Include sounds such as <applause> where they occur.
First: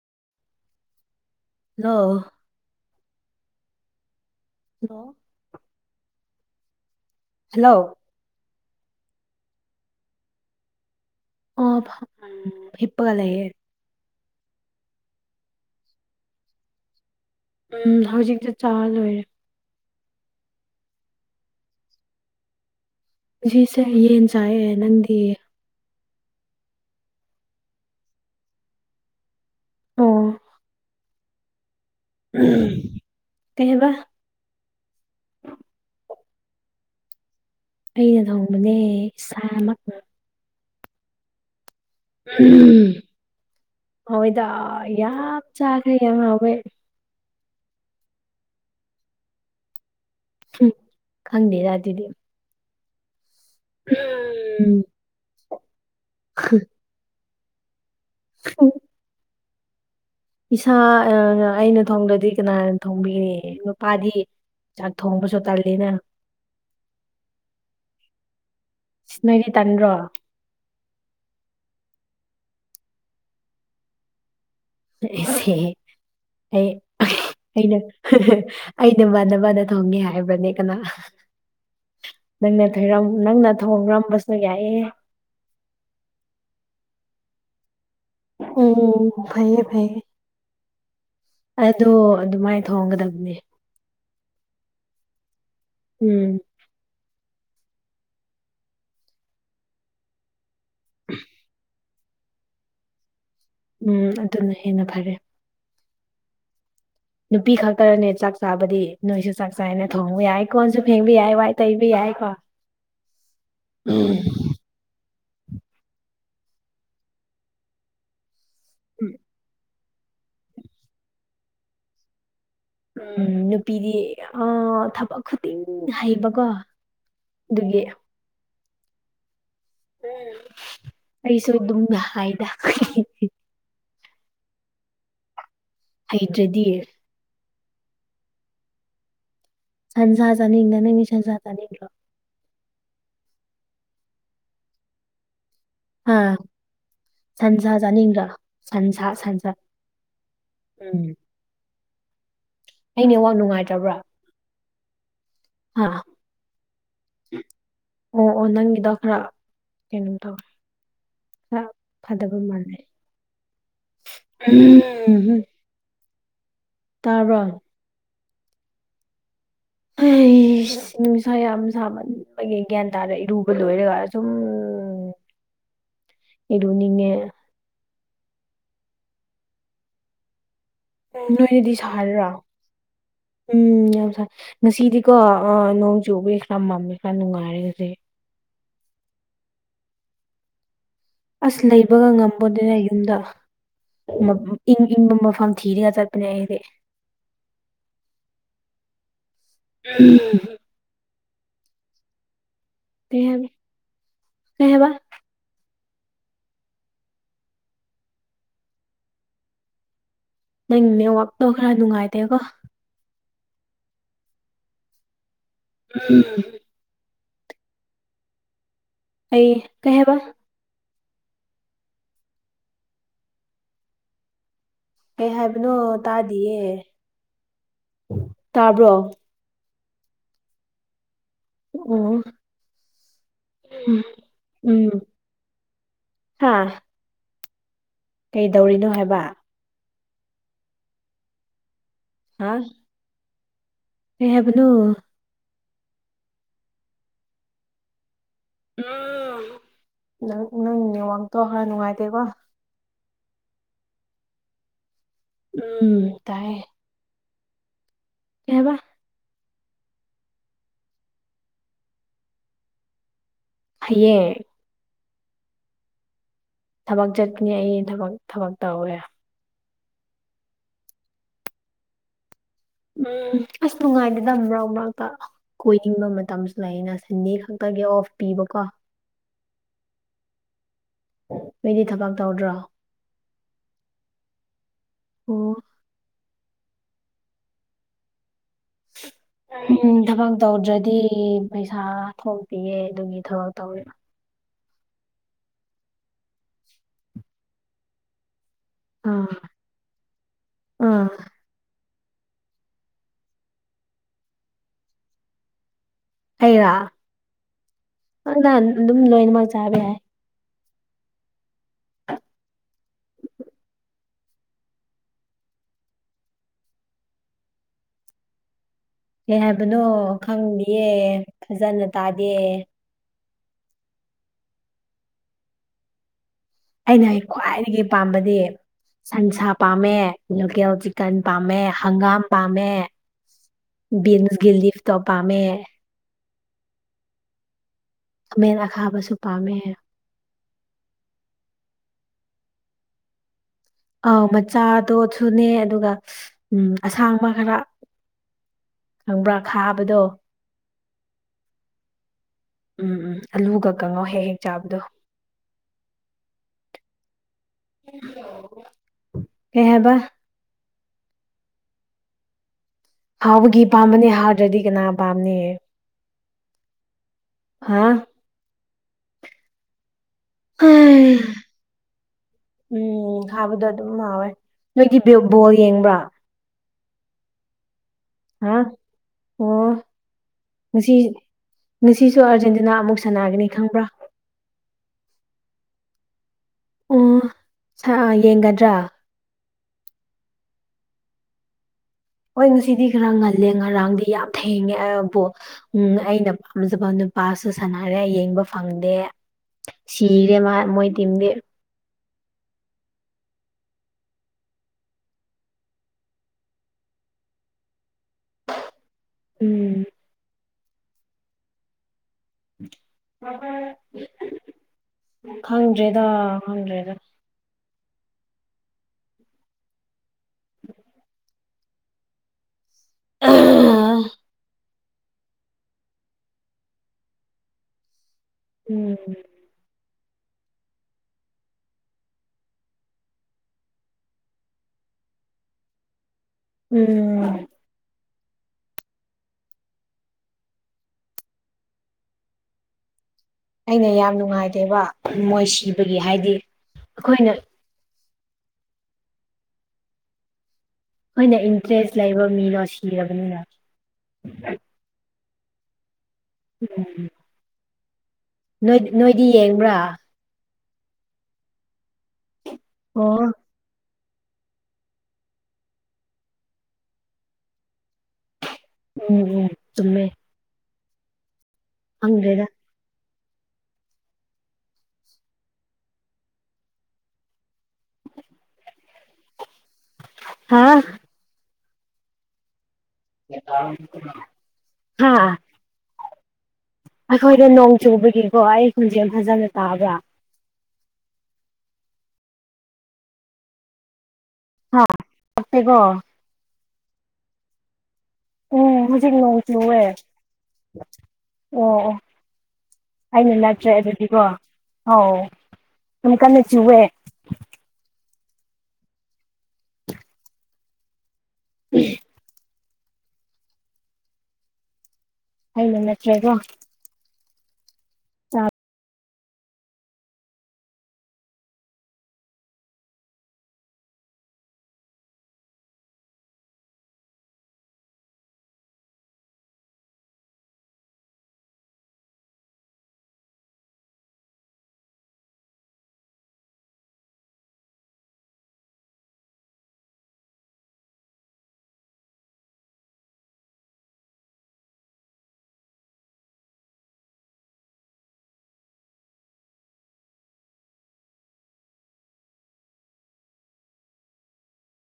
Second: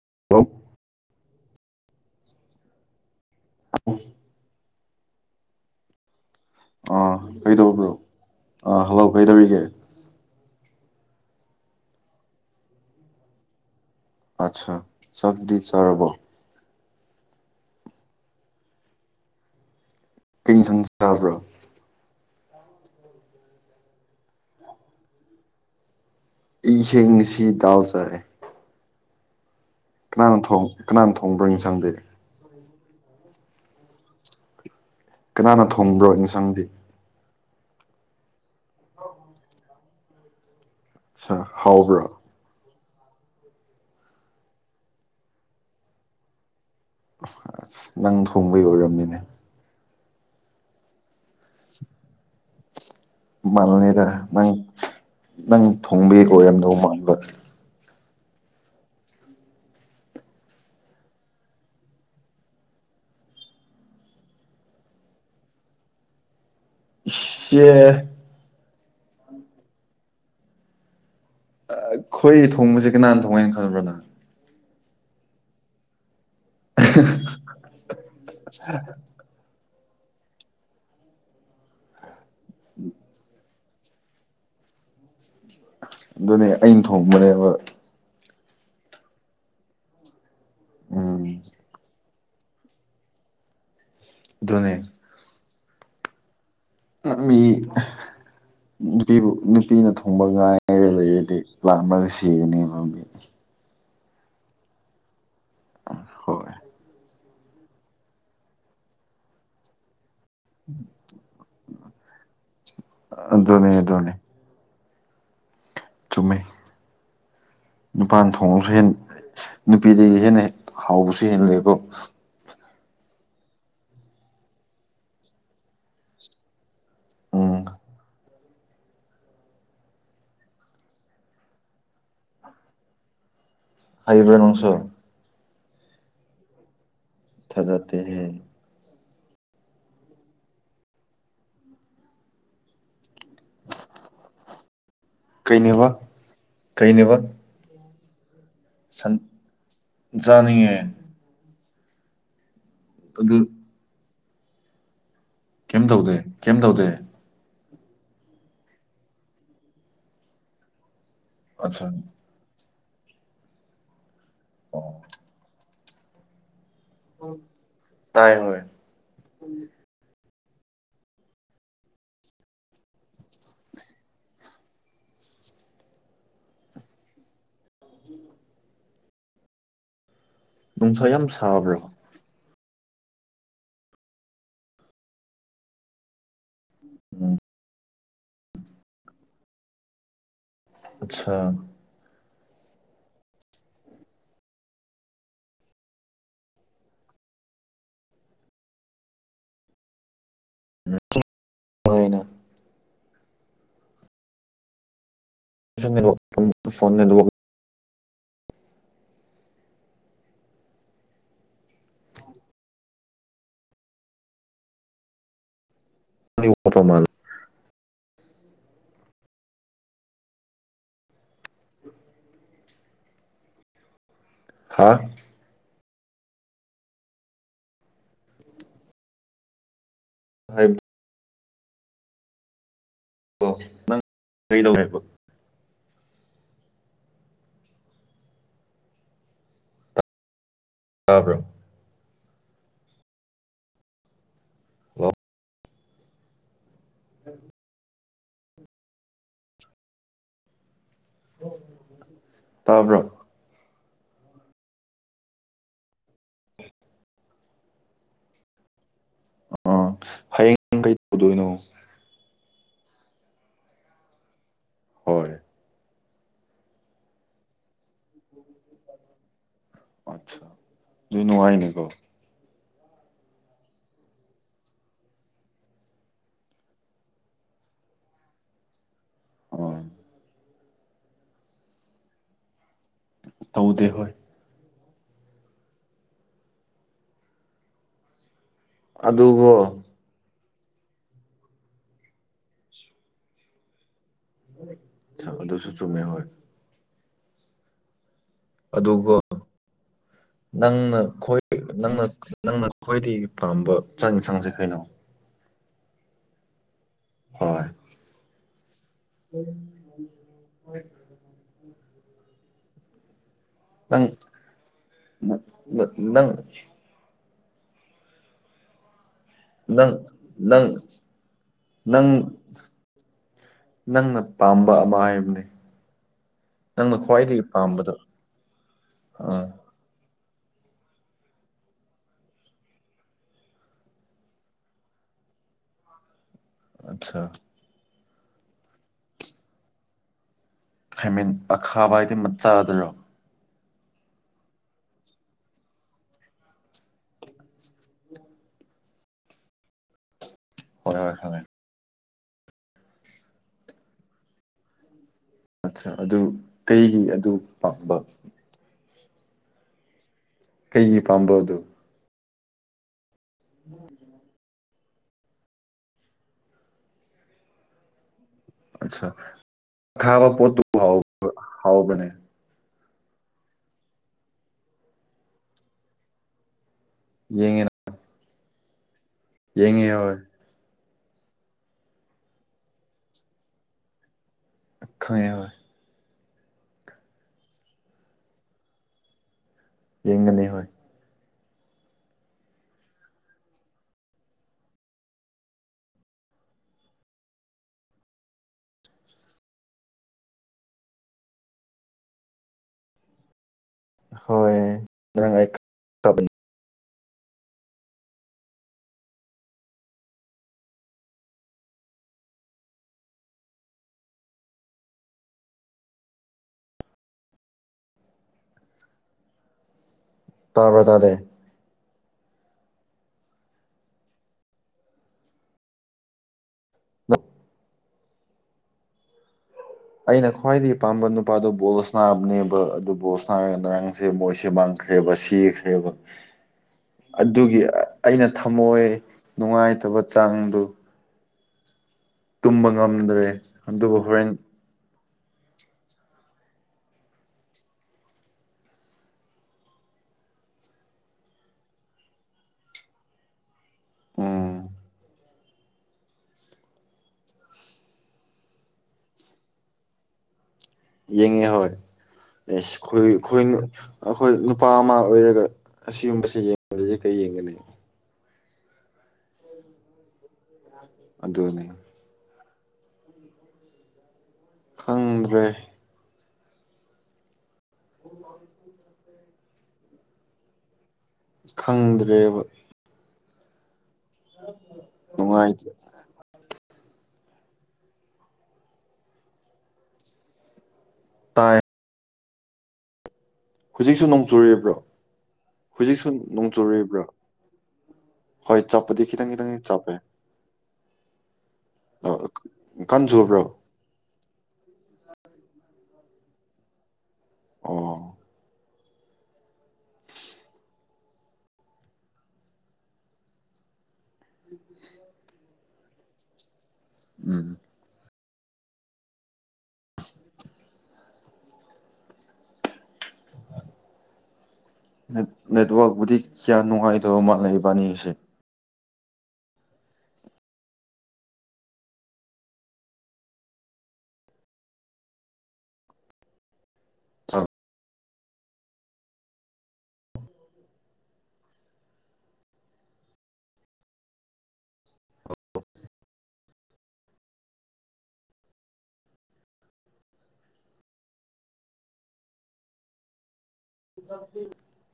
<unintelligible> ꯂꯣ <unintelligible> hello ꯑꯥ ꯀꯩꯗꯧꯕ꯭ꯔꯣ hello ꯑꯥ ꯍꯜꯂꯣ ꯀꯩꯗꯧꯔꯤꯒꯦ ꯑ ꯐ ꯍꯤꯞꯄꯒ ꯂꯩꯌꯦ ꯑꯆꯥ ꯆꯥꯛꯗꯤ ꯆꯥꯔꯕꯣ ꯎꯝ ꯍꯧꯖꯤꯛꯗ ꯆꯥ ꯂꯣꯏꯔꯦ ꯀꯩ ꯁꯥꯡ ꯆꯥꯕ꯭ꯔꯣ ꯉꯁꯤꯁꯦ ꯌꯦꯟ ꯆꯥꯏꯌꯦ ꯅꯪꯗꯤ ꯑꯩꯁꯦ ꯉꯁꯤ ꯗꯥꯜ ꯆꯥꯔꯦ ꯑꯣ ꯀꯅꯥꯅ ꯊꯣꯡ ꯀꯅꯥꯅ ꯊꯣꯡꯕ꯭ꯔꯣ ꯏꯟꯁꯥꯡꯗꯤ <unintelligible> ꯀꯩ ꯍꯥꯏꯕ ꯀꯅꯥꯅ ꯊꯣꯡꯕ꯭ꯔꯣ ꯏꯟꯁꯥꯡꯗꯤ ꯑꯩꯅ ꯊꯣꯡꯕꯅꯦ ꯏꯁꯥꯃꯛꯅ ꯁꯥ ꯍꯥꯎꯕ꯭ꯔꯣ ꯑꯍꯝ ꯍꯥꯎꯋꯦꯗ ꯌꯥꯝ ꯆꯈ꯭ꯔꯦ ꯌꯥꯝ ꯍꯥꯎꯋꯦ ꯑꯁ ꯅꯪ ꯊꯣꯡꯕꯩ ꯑꯣꯏꯔꯝꯅꯤꯅꯦ ꯍꯝ ꯈꯪꯗꯦꯗ ꯑꯗꯨꯗꯤ ꯃꯥꯜꯂꯦꯗ ꯅꯪ ꯅꯪ ꯊꯣꯡꯕꯩ ꯑꯣꯏꯔꯝꯗꯧ ꯃꯥꯟꯕ <unintelligible> ꯏꯁꯥ ꯑꯥ ꯑꯩꯅ ꯊꯣꯡꯗꯗꯤ ꯀꯅꯥꯅ ꯊꯣꯡꯕꯤꯅꯤ ꯅꯨꯄꯥꯗꯤ ꯆꯥꯛ ꯊꯣꯡꯕꯁꯨ ꯇꯜꯂꯤꯅ ꯏꯁ ꯌꯦ ꯅꯣꯏꯗꯤ ꯇꯟꯗ꯭ꯔꯣ ꯑꯈꯣꯏ ꯊꯣꯡꯕꯁꯦ ꯀꯅꯥꯅ ꯊꯣꯡꯉꯦ ꯈꯟꯕ꯭ꯔꯣ ꯅꯪ <unintelligible> ꯑꯩꯅ ꯑꯩꯅ ꯃꯥꯟꯅꯕꯅ ꯊꯣꯡꯉꯦ ꯍꯥꯏꯕꯅꯦ ꯀꯅꯥ ꯅꯪꯅ ꯊꯣꯏꯔꯝ ꯅꯪꯅ ꯊꯣꯡꯔꯝꯕꯁꯨ ꯌꯥꯏꯌꯦ ꯑꯗꯨꯅꯦ ꯑꯩꯟ ꯊꯣꯡꯕꯅꯦꯕ ꯎꯝ ꯐꯩꯌꯦ ꯐꯌꯦ ꯎꯝ ꯑꯗꯣ ꯑꯗꯨꯃꯥꯏ ꯊꯣꯡꯒꯗ꯭ꯕꯅꯤ ꯗꯨꯅꯦ ꯎꯝ ꯃꯤ ꯅꯨꯄꯤꯕꯨ ꯅꯨꯄꯤꯅ ꯊꯣꯡꯕ ꯉꯥꯏꯔ ꯂꯩꯔꯗꯤ <unintelligible> ꯁꯤꯒꯅꯤ ꯃꯕꯤ ꯎꯝ ꯑꯗꯨꯅ ꯍꯦꯟꯅ ꯐꯔꯦ ꯍꯣꯏ ꯅꯨꯄꯤ ꯈꯛꯇꯔꯅꯦ ꯆꯥꯛ ꯆꯥꯕꯗꯤ ꯅꯣꯏꯁꯨ ꯆꯥꯛ ꯆꯥꯏꯌꯦꯅ ꯊꯣꯡ ꯕꯌꯥꯏ ꯀꯣꯟꯁꯨ ꯐꯦꯡꯕ ꯌꯥꯏ ꯋꯥꯏ ꯇꯩꯕ ꯌꯥꯏ ꯀꯣ ꯑꯗꯨꯅꯦ ꯑꯗꯨꯅꯦ ꯎꯝ ꯆꯨꯝꯃꯦ ꯅꯨꯄꯥꯅ ꯊꯣꯡꯉꯁꯨ ꯍꯦꯟ ꯅꯨꯄꯤꯗꯒꯤ ꯍꯦꯟꯅ ꯍꯥꯎꯕꯁꯨ ꯍꯦꯟꯂꯦꯀꯣ ꯎꯝ ꯅꯨꯄꯤꯗꯤ ꯌꯥ ꯊꯕꯛ ꯈꯨꯗꯤꯡ ꯍꯩꯕꯀꯣ ꯎꯝ ꯗꯨꯒꯤ ꯎꯝ ꯑꯩꯁꯨ ꯑꯗꯨꯝꯅ ꯍꯥꯏꯗ ꯍꯩꯕ꯭ꯔ ꯅꯪꯁꯨ ꯍꯩꯇ꯭ꯔꯗꯤ ꯊꯥꯖꯗꯦꯍꯦ ꯁꯟꯁꯥ ꯆꯥꯅꯤꯡꯗ ꯅꯪꯗꯤ ꯁꯟꯁꯥ ꯆꯥꯅꯤꯡꯗ꯭ꯔꯣ ꯀꯩꯅꯦꯕ ꯍꯥ ꯀꯩꯅꯦꯕ ꯁꯟꯁꯥ ꯆꯥꯅꯤꯡꯗ꯭ꯔꯥ ꯁꯟꯁꯥ ꯁꯟ ꯁꯟꯁꯥ ꯆꯥꯅꯤꯡꯉꯦ ꯎꯝ ꯑꯩ ꯑꯗꯨ ꯅꯦꯠꯋꯥꯔꯛ ꯅꯨꯡꯉꯥꯏꯇꯕ꯭ꯔꯥ ꯀꯦꯝ ꯍꯥ ꯇꯧꯗꯦ ꯀꯦꯝ ꯇꯧꯗꯦ ꯑꯣ ꯑꯣ ꯅꯪꯒꯤꯗꯣ ꯈꯔ ꯀꯩꯅꯣꯝ ꯇꯧꯋꯦ ꯍꯥ ꯑꯠꯆꯥ ꯐꯥꯗꯕ ꯃꯥꯂꯦ ꯎꯝ ꯑꯣ ꯍꯝ ꯇꯥꯕ꯭ꯔꯣ ꯇꯥꯏꯌꯦ ꯍꯣꯏ <inaudible> ꯏ꯭ꯁ ꯅꯨꯡꯁꯥ ꯌꯥꯝ ꯁꯥꯃꯟꯕꯒꯤ ꯒ꯭ꯌꯥꯟ ꯇꯥꯔꯦ ꯏꯔꯨꯕ ꯂꯣꯏꯔꯒ ꯑꯗꯨꯝ <inaudible> ꯏꯔꯨꯅꯤꯡꯉꯦ ꯅꯨꯡꯁꯥ ꯌꯥꯝ ꯎꯝ ꯅꯣꯏꯗꯗꯤ ꯁꯥꯕ꯭ꯔꯣ ꯁꯥꯔꯤꯔꯣ ꯎꯝ ꯌꯥꯝ ꯁꯥꯏ ꯉꯁꯤꯗꯤꯀꯣ ꯑꯥ ꯅꯣꯡ ꯆꯨꯕꯩ <unintelligible> ꯈꯔ ꯎꯝ ꯅꯨꯡꯉꯥꯏꯔꯦ ꯍꯨꯖꯤꯛ ꯑꯠꯁꯥ ꯑꯁ ꯂꯩꯕꯒ ꯉꯝ <unintelligible> ꯌꯨꯝꯗ ꯏꯪ ꯏꯪꯕ ꯃꯐꯝ ꯊꯤꯔꯒ ꯆꯠꯄꯅꯦ ꯑꯩꯗꯤ <inaudible> <unintelligible> <unintelligible> <unintelligible> ꯀꯩ ꯍꯥꯏꯕ <unintelligible> ꯐꯣꯟꯅ ꯂꯨꯑꯣ ꯅꯪ ꯅꯦꯋꯥꯛꯇꯣ ꯈꯔ ꯅꯨꯡꯉꯥꯏꯇꯦꯀꯣ ꯅꯪꯒꯤ ꯋꯥꯠꯄ <unintelligible> ꯃꯥꯜꯂꯦ ꯑꯩ ꯀꯩ ꯍꯥꯏꯕ ꯍꯥ ꯀꯩ ꯍꯥꯏꯕꯅꯣ ꯇꯥꯗꯤꯌꯦ ꯇꯥꯕ꯭ꯔꯣ <unintelligible> ꯑꯣ ꯎꯝ ꯀꯩꯗꯧꯋꯦꯕ ꯍꯥꯥ ꯀꯩꯗꯧꯔꯤꯅꯣ ꯍꯥꯏꯕ ꯇꯥꯕ꯭ꯔꯣ ꯍꯥ ꯀꯩ ꯍꯥꯏꯕꯅꯣ ꯍꯜꯂꯣ <unintelligible> ꯅꯪ ꯅꯦꯋꯥꯛꯇꯣ ꯈꯔ ꯅꯨꯡꯉꯥꯏꯇꯦꯀꯣ ꯇꯥꯕ꯭ꯔꯣ ꯎꯝ ꯇꯥꯏꯌꯦ ꯀꯩ ꯍꯥꯏꯕ ꯑꫭ ꯍꯌꯦꯡ ꯀꯩ ꯇꯧꯗꯣꯏꯅꯣ ꯍꯌꯦꯡ ꯍꯣꯏ ꯊꯕꯛ ꯆꯠꯀꯅꯤ ꯑꯩ ꯊꯕꯛ ꯊꯕꯛ ꯇꯧꯋꯦ <unintelligible> ꯅꯨꯡꯉꯥꯏꯅꯤ ꯀꯣ ꯎꯝ ꯑꯁ ꯅꯨꯡꯉꯥꯏꯗꯦꯗ ꯃꯔꯛ ꯃꯔꯛꯇ ꯀꯣꯏꯅꯤꯡꯕ ꯃꯇꯝꯁꯨ ꯂꯩꯅ ꯁꯟꯗꯦ ꯈꯛꯇꯒꯤ ꯑꯣꯐ ꯄꯤꯕꯀꯣ ꯑꯣ ꯅꯣꯏꯗꯤ ꯊꯕꯛ ꯇꯧꯗ꯭ꯔꯣ ꯇꯧꯗꯦ ꯍꯣꯏ ꯑꯣ ꯑꯗꯨꯒꯣ ꯎꯝ ꯊꯕꯛ ꯇꯧꯗ꯭ꯔꯗꯤ ꯄꯩꯁꯥ ꯊꯣꯛꯇꯤꯌꯦ ꯑꯗꯨꯒꯤ ꯊꯕꯛ ꯇꯧꯔꯤꯕ ꯑꯗꯨꯁꯨ ꯆꯨꯝꯃꯦ ꯍꯣꯏ ꯑꯗꯨꯒꯣ ꯑꯥ ꯅꯪꯅ ꯑꯥ ꯈ꯭ꯋꯥꯏ ꯅꯪꯅ ꯅꯪꯅ ꯈ꯭ꯋꯥꯏꯗꯒꯤ ꯄꯥꯝꯕ ꯆꯥꯛ ꯏꯟꯁꯥꯡꯁꯦ ꯀꯩꯅꯣ ꯑꯩꯔꯣ ꯍꯣꯏ <unintelligible> ꯑꯗꯨꯝ ꯂꯣꯏꯅꯃꯛ ꯆꯥꯕ ꯌꯥꯏ <inaudible> ꯅꯪ ꯅꯪ ꯀꯩ ꯍꯥꯏꯕꯅꯣ ꯅꯪ ꯈꯪꯗꯤꯌꯦ ꯐꯖꯅ ꯅꯪ ꯇꯥꯗꯦ ꯅꯪꯅ ꯄꯥꯝꯕ ꯑꯃ ꯍꯥꯏꯕꯅꯦ ꯅꯪꯅ ꯑꯩꯅ ꯈ꯭ꯋꯥꯏꯗꯒꯤ ꯄꯥꯝꯕꯗꯣ ꯄꯥꯝꯕꯗꯤ ꯑꯥ ꯁꯟꯁꯥ ꯄꯥꯝꯃꯦ ꯂꯣꯀꯦꯜ ꯆꯤꯛꯀꯟ ꯄꯥꯝꯃꯦ ꯍꯪꯒꯥꯝ ꯄꯥꯝꯃꯦ ꯕꯤꯟꯁ ꯒꯤ ꯂꯤꯐ ꯇꯣ ꯄꯥꯝꯃꯦ ꯑꯥꯠꯁꯥ ꯈꯥꯃꯦꯜ ꯑꯈꯥꯕꯁꯨ ꯄꯥꯝꯃꯦꯑꯣ ꯈꯩꯃꯦꯟ ꯑꯈꯥꯕ ꯍꯥꯏꯗꯤ ꯃꯥꯆꯥꯥꯗꯨꯔꯣ ꯑꯥꯎ ꯃꯆꯥꯗꯣ ꯖꯨꯅꯦ ꯑꯗꯨꯒ ꯎꯝ ꯑꯁꯥꯡꯕ ꯍꯥꯌꯕ ꯈꯪꯕ꯭ꯔꯥ ꯈꯥꯕꯗꯣ ꯍꯣꯏꯍꯣꯢ ꯎꯝ ꯎꯝ ꯑꯂꯨꯒꯛ ꯀꯥꯡꯉꯧ ꯍꯦꯛ ꯍꯦꯛ ꯆꯥꯕꯗꯣ ꯑꯊ꯭ꯔ ꯑꯗꯨ ꯀꯩꯒꯤ ꯑꯗꯨ ꯄꯥꯝꯕ ꯀꯩꯍꯥꯌꯕ ꯀꯩꯒꯤ ꯄꯥꯝꯕ꯭ꯔꯣ ꯑꯗꯨ ꯍꯥꯎꯕꯒꯤ ꯄꯥꯝꯕꯅꯦ ꯍꯥꯗ꯭ꯔꯗꯤ ꯀꯅꯥ ꯄꯥꯝꯅꯤꯢ ꯍꯥ ꯑꯥꯠꯁꯥ ꯈꯥꯕ ꯄꯣꯠꯇꯨ ꯕꯨ ꯍꯥꯎ ꯍꯥꯎꯕꯅꯦ ꯎꯪ ꯈꯥꯕꯗꯣ ꯑꯗꯨꯝ ꯍꯥꯎꯋꯦ ꯅꯣꯏꯗꯤꯒꯤꯕ ꯕꯣꯜ ꯌꯦꯡꯕ꯭ꯔꯥ ꯌꯦꯡꯉꯤꯔ ꯍꯥ ꯑꯣ UNINTELLIGIBLE ꯉꯁꯤ ꯉꯁꯤꯁꯨ ꯑꯥꯔꯖꯦꯟꯇꯤꯅꯥ ꯑꯃꯨꯛ ꯁꯥꯟꯅꯔꯒꯅꯤ ꯈꯪꯕ꯭ꯔꯥ ꯈꯪꯉꯦ ꯍꯣꯏꯌꯦ ꯎꯪ ꯁꯥꯔ ꯌꯦꯡꯒꯗ꯭ꯔꯥ ꯌꯦꯡꯒꯅꯤ ꯍꯣꯏ ꯍꯣꯏ ꯉꯁꯤꯗꯤ ꯈꯔꯥ ꯉꯜꯂꯦ ꯉꯔꯥꯡꯗꯤ ꯌꯥꯝ ꯊꯦꯡꯉꯦ ꯕ ꯕꯨ ꯎꯝ ꯑꯩꯅ ꯄꯥꯝꯖꯕ ꯅꯨ ꯄꯥꯁꯨ ꯁꯥꯟꯅꯔꯦ ꯌꯦꯡꯕ ꯐꯪꯗꯦ ꯁꯤꯔꯦ ꯃꯥ ꯃꯣꯏ ꯇꯤꯝꯗꯤ ꯍꯣꯏ ꯅꯪ ꯑꯩ ꯇꯕꯅꯤ ꯎꯪ INAUDIBLE ꯈꯪꯗ꯭ꯔꯦꯗꯥ- ꯈꯪꯗ꯭ꯔꯦꯗ ꯇꯥꯕ꯭ꯔꯥ -ꯇꯥꯗꯦ INAUDIBLE ꯎꯝ ꯑꯩꯅ ꯈ꯭ꯋꯥꯏꯗꯒꯤꯩ ꯄꯥꯝꯕ ꯅꯨꯄꯥꯗꯣ ꯕꯣꯜ ꯁꯅꯕꯅꯦꯕ ꯑꯗꯨ ꯕꯣꯜ ꯁꯅꯔꯒ ꯉꯁꯤ ꯃꯣꯏꯁꯦ ꯃꯥꯡ ꯈ꯭ꯔꯦꯕ ꯁꯤ ꯈ꯭ꯔꯦꯕ ꯎꯝ ꯑꯗꯨꯒꯤ ꯑꯩꯅ ꯊꯝꯃꯣꯏ ꯅꯨꯡꯉꯥꯏꯇꯕ ꯆꯥꯡꯗꯨ ꯇꯨꯝꯕꯉꯝꯗ꯭ꯔꯦ ꯑꯩꯅ ꯌꯥꯝ ꯅꯨꯡꯉꯥꯏꯇꯦꯕꯥ ꯃꯣꯏ ꯁꯤꯕꯒꯤ ꯍꯥꯏꯗꯤ ꯑꯩꯈꯣꯏꯅ ꯈꯣꯏꯅ ꯏꯟꯇ꯭ꯔꯦꯁ ꯂꯩꯕ ꯃꯤꯗꯣ ꯁꯤꯔꯕꯅꯤꯅ ꯎꯝ INAUDIBLE ꯅꯣꯏꯅꯣꯏꯗꯤ ꯌꯦꯡꯕ꯭ꯔꯥ ꯌꯦꯡꯉꯦ ꯑꯍꯣꯏ ꯢꯁ ꯑꯣ ꯈꯣꯏꯅ ꯑꯩꯈꯣꯏ ꯅꯨꯨꯄꯥ ꯑꯃꯥ ꯑꯣꯏꯔꯒ ꯑꯁꯤꯒꯨꯝꯕꯁꯤ ꯌꯦꯡꯗ꯭ꯔꯗꯤ ꯀꯩ ꯌꯦꯡꯒꯅꯤ ꯎꯪ ꯎꯪ ꯆꯨꯝꯃꯦ ꯑꯥꯗꯨꯅꯤ ꯈꯪꯗ꯭ꯔꯦꯗꯥ ꯈꯪ ꯗ꯭ꯔꯦ INAUDIBLE ꯍꯥꯥꯑꯥ ꯈꯪꯗ꯭ꯔꯦꯕ <unintelligible> ꯍꯥ ꯅꯨꯡꯉꯥꯏꯇꯦ ꯑꯩꯈꯣꯏꯗ ꯅꯣꯡ ꯆꯨꯕꯒꯤꯀꯣ ꯑꯩ ꯈꯣꯟꯖꯦꯟ ꯐꯖꯅ ꯇꯥꯕ꯭ꯔꯥ ꯇꯥꯏ ꯍꯧꯖꯤꯛꯁꯨ ꯅꯣꯡ ꯆꯨꯔꯤꯕ꯭ꯔꯥ ꯍꯥ ꯇꯥꯞꯇꯦꯀꯣ ꯍꯧꯖꯤꯛꯁꯨ ꯅꯣꯡ ꯆꯨꯔꯤꯕ꯭ꯔꯥ ꯍꯣꯏ ꯎꯝ ꯆꯞꯄꯗꯤ ꯍꯧꯖꯤꯛ ꯈꯤꯇꯪ ꯅꯣꯡ ꯈꯤꯇꯪ ꯆꯨꯋꯦ ꯆꯞꯄꯦ ꯑꯣ ꯑꯣ ꯀꯟꯅ ꯑꯩꯅ ꯆꯨꯕ꯭ꯔꯣ ꯅꯠꯇ꯭ꯔꯦ ꯑꯗꯨꯗꯤꯀꯣ ꯑꯧ ꯌꯥꯝ ꯀꯟꯅ ꯆꯨꯋꯦ ꯑꯣ ꯎꯝ <unintelligible> ꯑꯩꯅ ꯅꯠꯇ꯭ꯔꯀꯣ ꯎꯝ ꯆꯥꯛ <inaudible> ꯅꯦꯠꯋꯔꯛꯕꯨꯗꯤ ꯀ꯭ꯌꯥ ꯅꯨꯡꯉꯥꯏꯇꯕ ꯃꯥꯜꯂꯦ ꯏꯕꯥꯟꯅꯤꯒꯤꯁꯦ <unintelligible> <unintelligible>